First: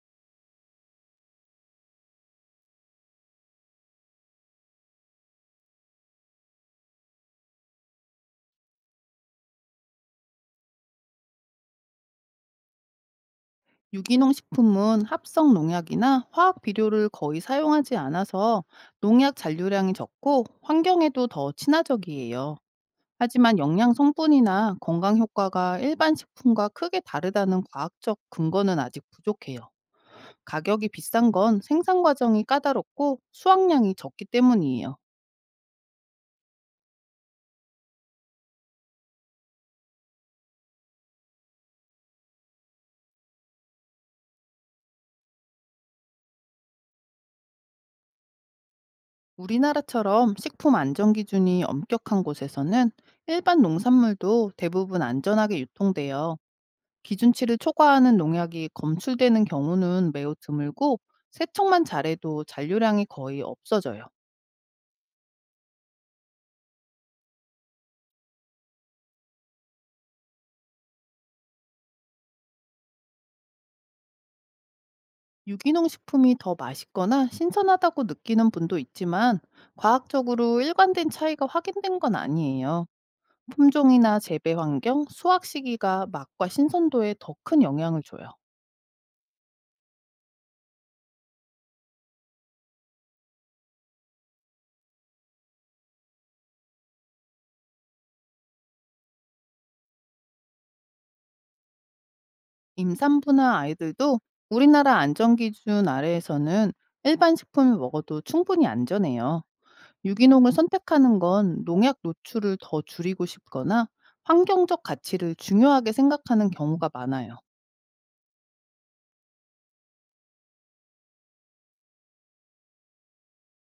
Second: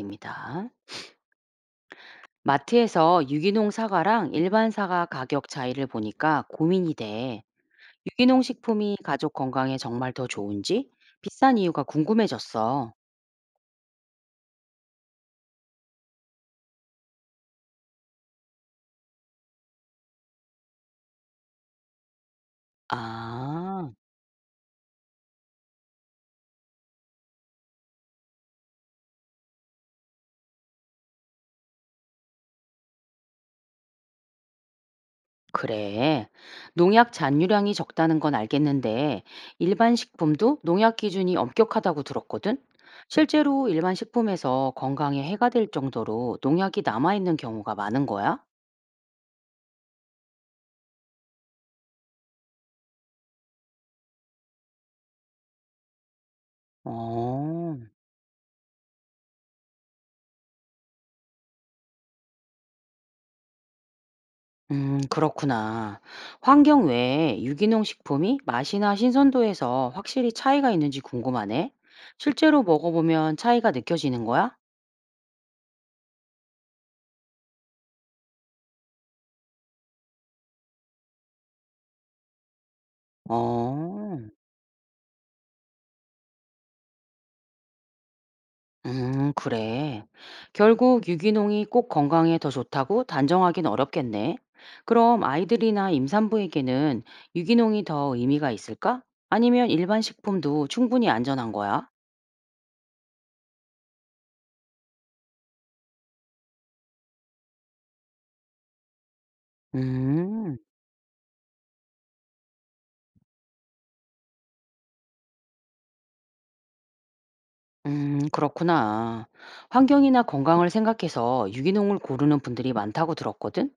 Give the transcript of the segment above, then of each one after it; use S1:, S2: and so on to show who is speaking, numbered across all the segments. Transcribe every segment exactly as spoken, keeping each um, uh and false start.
S1: 입니다. 마트에서 유기농 사과랑 일반 사과 가격 차이를 보니까 고민이 돼. 유기농 식품이 가족 건강에 정말 더 좋은지 비싼 이유가 궁금해졌어.
S2: 유기농 식품은 합성 농약이나 화학 비료를 거의 사용하지 않아서 농약 잔류량이 적고 환경에도 더 친화적이에요. 하지만
S1: 아,
S2: 영양 성분이나 건강 효과가 일반 식품과 크게 다르다는 과학적 근거는 아직 부족해요. 가격이 비싼 건 생산 과정이 까다롭고 수확량이 적기 때문이에요.
S1: 그래. 농약 잔유량이 적다는 건 알겠는데 일반 식품도 농약 기준이 엄격하다고 들었거든? 실제로 일반 식품에서 건강에 해가 될 정도로 농약이 남아있는 경우가 많은 거야?
S2: 우리나라처럼 식품 안전 기준이 엄격한 곳에서는 일반 농산물도 대부분 안전하게 유통돼요. 기준치를
S1: 어.
S2: 초과하는 농약이 검출되는 경우는 매우 드물고 세척만 잘해도 잔류량이 거의 없어져요.
S1: 음, 그렇구나. 환경 외에 유기농 식품이 맛이나 신선도에서 확실히 차이가 있는지 궁금하네. 실제로 먹어보면 차이가 느껴지는 거야?
S2: 유기농 식품이 더 맛있거나 신선하다고 느끼는 분도 있지만 과학적으로 일관된 차이가 확인된 건 아니에요.
S1: 어,
S2: 품종이나 재배 환경, 수확 시기가 맛과 신선도에 더 큰 영향을 줘요.
S1: 음, 그래. 결국 유기농이 꼭 건강에 더 좋다고 단정하긴 어렵겠네. 그럼 아이들이나 임산부에게는 유기농이 더 의미가 있을까? 아니면 일반 식품도 충분히 안전한 거야?
S2: 임산부나 아이들도 우리나라 안전 기준 아래에서는 일반 식품을 먹어도 충분히 안전해요. 유기농을
S1: 음.
S2: 선택하는 건 농약 노출을 더 줄이고 싶거나 환경적 가치를 중요하게 생각하는 경우가 많아요.
S1: 음, 그렇구나. 환경이나 건강을 생각해서 유기농을 고르는 분들이 많다고 들었거든?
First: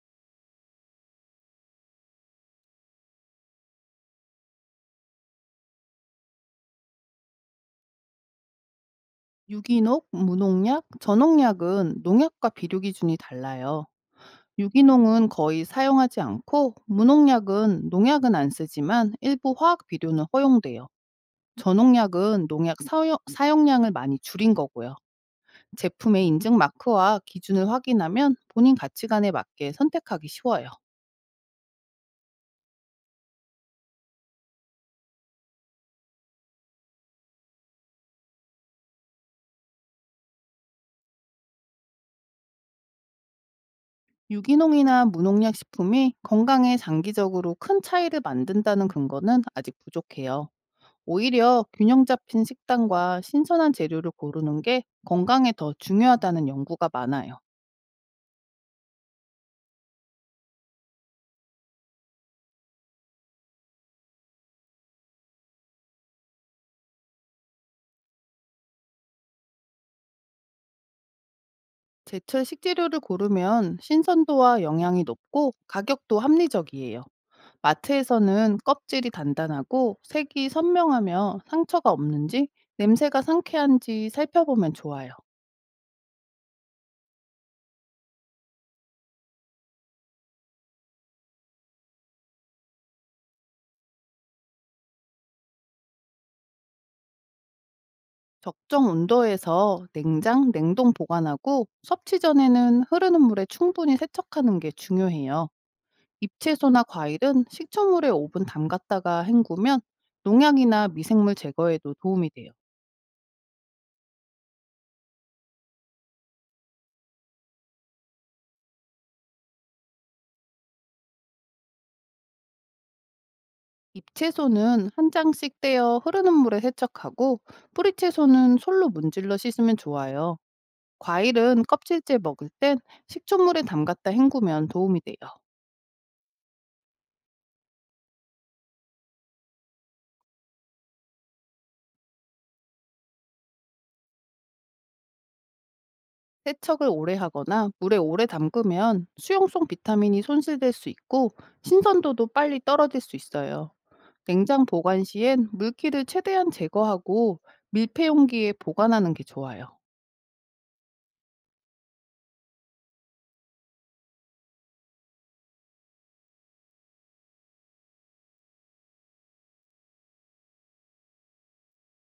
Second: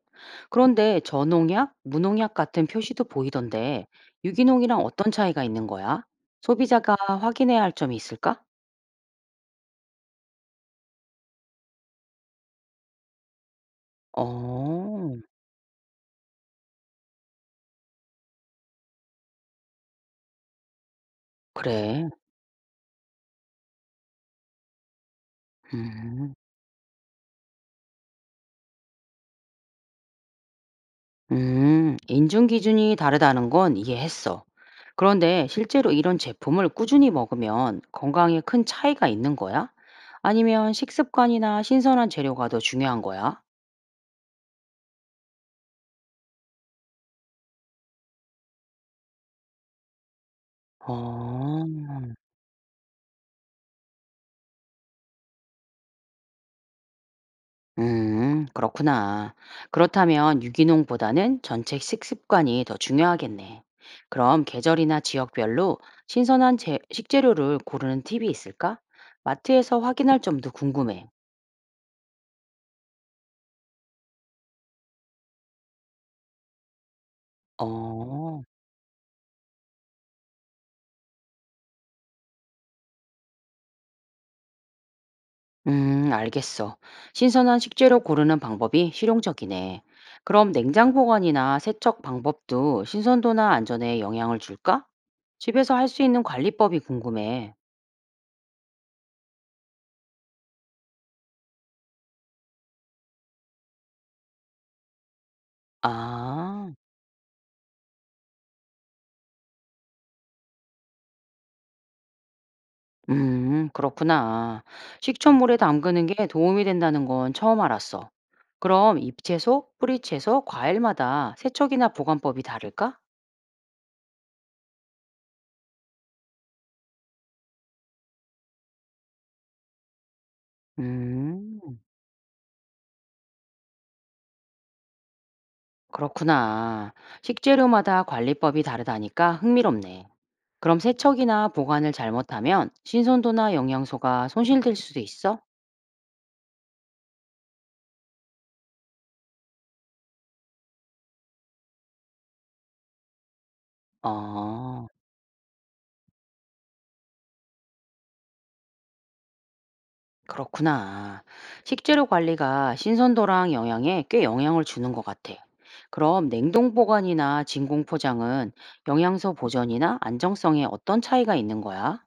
S1: 그런데 저농약, 무농약 같은 표시도 보이던데 유기농이랑 어떤 차이가 있는 거야? 소비자가 확인해야 할 점이 있을까?
S2: 유기농, 무농약, 전농약은 농약과 비료 기준이 달라요.
S1: 어,
S2: 유기농은 거의 사용하지 않고 무농약은 농약은 안 쓰지만 일부 화학 비료는 허용돼요.
S1: 그래.
S2: 전농약은 농약 사용, 사용량을 많이 줄인 거고요. 제품의
S1: 음,
S2: 인증 마크와 기준을 확인하면 본인 가치관에 맞게 선택하기 쉬워요.
S1: 음, 인증 기준이 다르다는 건 이해했어. 그런데 실제로 이런 제품을 꾸준히 먹으면 건강에 큰 차이가 있는 거야? 아니면 식습관이나 신선한 재료가 더 중요한 거야?
S2: 유기농이나 무농약 식품이 건강에 장기적으로 큰 차이를 만든다는 근거는 아직 부족해요. 오히려 균형
S1: 어.
S2: 잡힌 식단과 신선한 재료를 고르는 게 건강에 더 중요하다는 연구가 많아요.
S1: 음 그렇구나. 그렇다면 유기농보다는 전체 식습관이 더 중요하겠네. 그럼 계절이나 지역별로 신선한 제- 식재료를 고르는 팁이 있을까? 마트에서 확인할 점도 궁금해.
S2: 제철 식재료를 고르면 신선도와 영양이 높고 가격도 합리적이에요.
S1: 어.
S2: 마트에서는 껍질이 단단하고 색이 선명하며 상처가 없는지 냄새가 상쾌한지 살펴보면 좋아요.
S1: 음 알겠어. 신선한 식재료 고르는 방법이 실용적이네. 그럼 냉장 보관이나 세척 방법도 신선도나 안전에 영향을 줄까? 집에서 할 수 있는 관리법이 궁금해.
S2: 적정 온도에서 냉장, 냉동 보관하고 섭취 전에는 흐르는 물에 충분히 세척하는 게 중요해요.
S1: 아.
S2: 잎채소나 과일은 식초물에 오 분 담갔다가 헹구면 농약이나 미생물 제거에도 도움이 돼요.
S1: 음, 그렇구나. 식초물에 담그는 게 도움이 된다는 건 처음 알았어. 그럼 잎채소, 뿌리채소, 과일마다 세척이나 보관법이 다를까?
S2: 잎채소는 한 장씩 떼어 흐르는 물에 세척하고 뿌리채소는 솔로 문질러 씻으면 좋아요.
S1: 음,
S2: 과일은 껍질째 먹을 땐 식초물에 담갔다 헹구면 도움이 돼요.
S1: 그렇구나. 식재료마다 관리법이 다르다니까 흥미롭네. 그럼 세척이나 보관을 잘못하면 신선도나 영양소가 손실될 수도 있어?
S2: 세척을 오래 하거나 물에 오래 담그면 수용성 비타민이 손실될 수 있고 신선도도 빨리 떨어질 수 있어요. 냉장
S1: 어.
S2: 보관 시엔 물기를 최대한 제거하고 밀폐 용기에 보관하는 게 좋아요.
S1: 그렇구나. 식재료 관리가 신선도랑 영양에 꽤 영향을 주는 것 같아. 그럼 냉동 보관이나 진공 포장은 영양소 보존이나 안정성에 어떤 차이가 있는 거야?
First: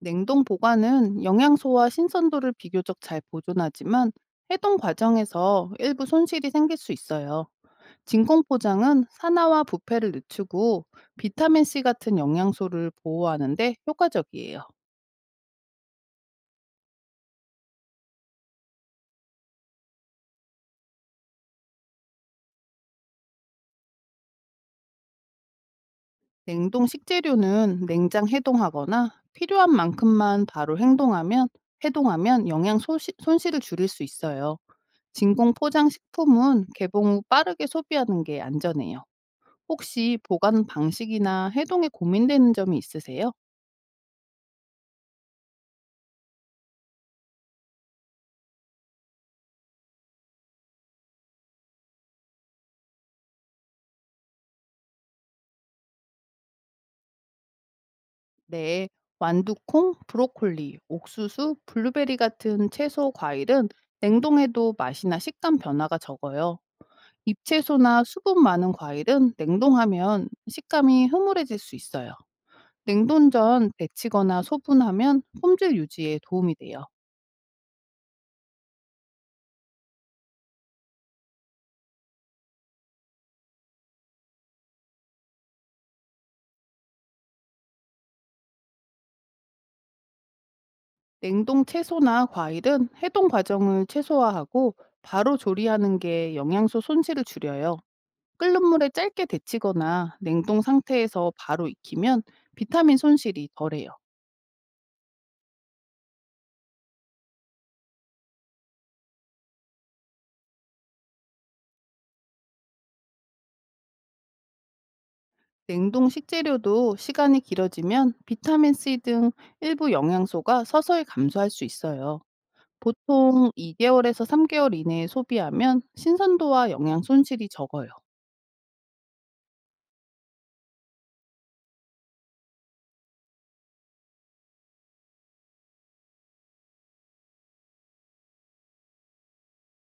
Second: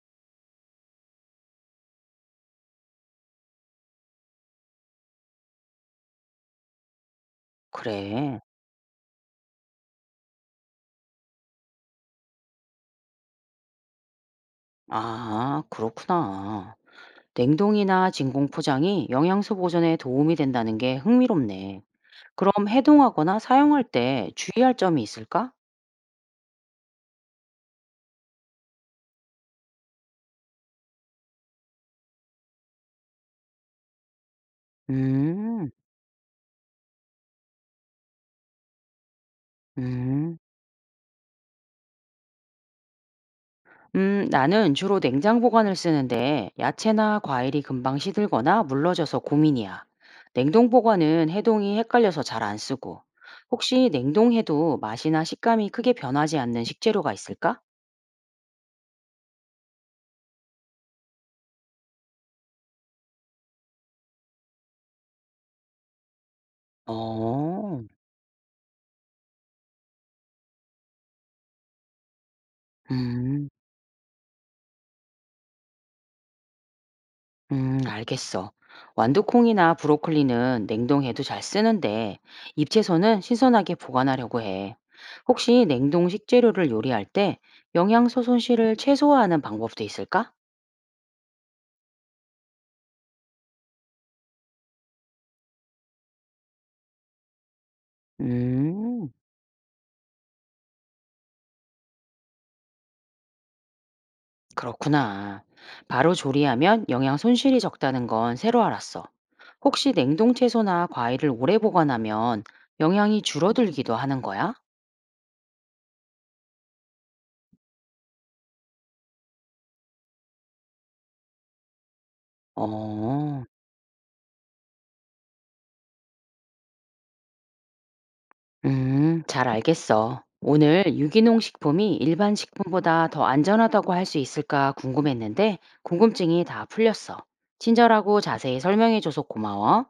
S2: 냉동 보관은 영양소와 신선도를 비교적 잘 보존하지만 해동 과정에서 일부 손실이 생길 수 있어요.
S1: 그래.
S2: 진공 포장은 산화와 부패를 늦추고 비타민 씨 같은 영양소를 보호하는데 효과적이에요.
S1: 아, 그렇구나. 냉동이나 진공 포장이 영양소 보존에 도움이 된다는 게 흥미롭네. 그럼 해동하거나 사용할 때 주의할 점이 있을까?
S2: 냉동 식재료는 냉장 해동하거나 필요한 만큼만 바로 행동하면 해동하면 영양 소시, 손실을 줄일 수 있어요. 진공
S1: 음,
S2: 포장 식품은 개봉 후 빠르게 소비하는 게 안전해요. 혹시
S1: 음.
S2: 보관 방식이나 해동에 고민되는 점이 있으세요?
S1: 음, 나는 주로 냉장 보관을 쓰는데 야채나 과일이 금방 시들거나 물러져서 고민이야. 냉동 보관은 해동이 헷갈려서 잘 안 쓰고. 혹시 냉동해도 맛이나 식감이 크게 변하지 않는 식재료가 있을까?
S2: 네. 완두콩, 브로콜리, 옥수수, 블루베리 같은 채소 과일은 냉동해도 맛이나 식감 변화가 적어요.
S1: 어,
S2: 잎채소나 수분 많은 과일은 냉동하면 식감이 흐물해질 수 있어요. 냉동
S1: 음,
S2: 전 데치거나 소분하면 품질 유지에 도움이 돼요.
S1: 음, 알겠어. 완두콩이나 브로콜리는 냉동해도 잘 쓰는데 잎채소는 신선하게 보관하려고 해. 혹시 냉동 식재료를 요리할 때 영양소 손실을 최소화하는 방법도 있을까?
S2: 냉동 채소나 과일은 해동 과정을 최소화하고 바로 조리하는 게 영양소 손실을 줄여요. 끓는 물에
S1: 음,
S2: 짧게 데치거나 냉동 상태에서 바로 익히면 비타민 손실이 덜해요.
S1: 그렇구나. 바로 조리하면 영양 손실이 적다는 건 새로 알았어. 혹시 냉동 채소나 과일을 오래 보관하면 영양이 줄어들기도 하는 거야?
S2: 냉동 식재료도 시간이 길어지면 비타민 C 등 일부 영양소가 서서히 감소할 수 있어요.
S1: 어,
S2: 보통 이 개월에서 삼 개월 이내에 소비하면 신선도와 영양 손실이 적어요.
S1: 음, 잘 알겠어. 오늘 유기농 식품이 일반 식품보다 더 안전하다고 할 수 있을까 궁금했는데 궁금증이 다 풀렸어. 친절하고 자세히 설명해줘서 고마워.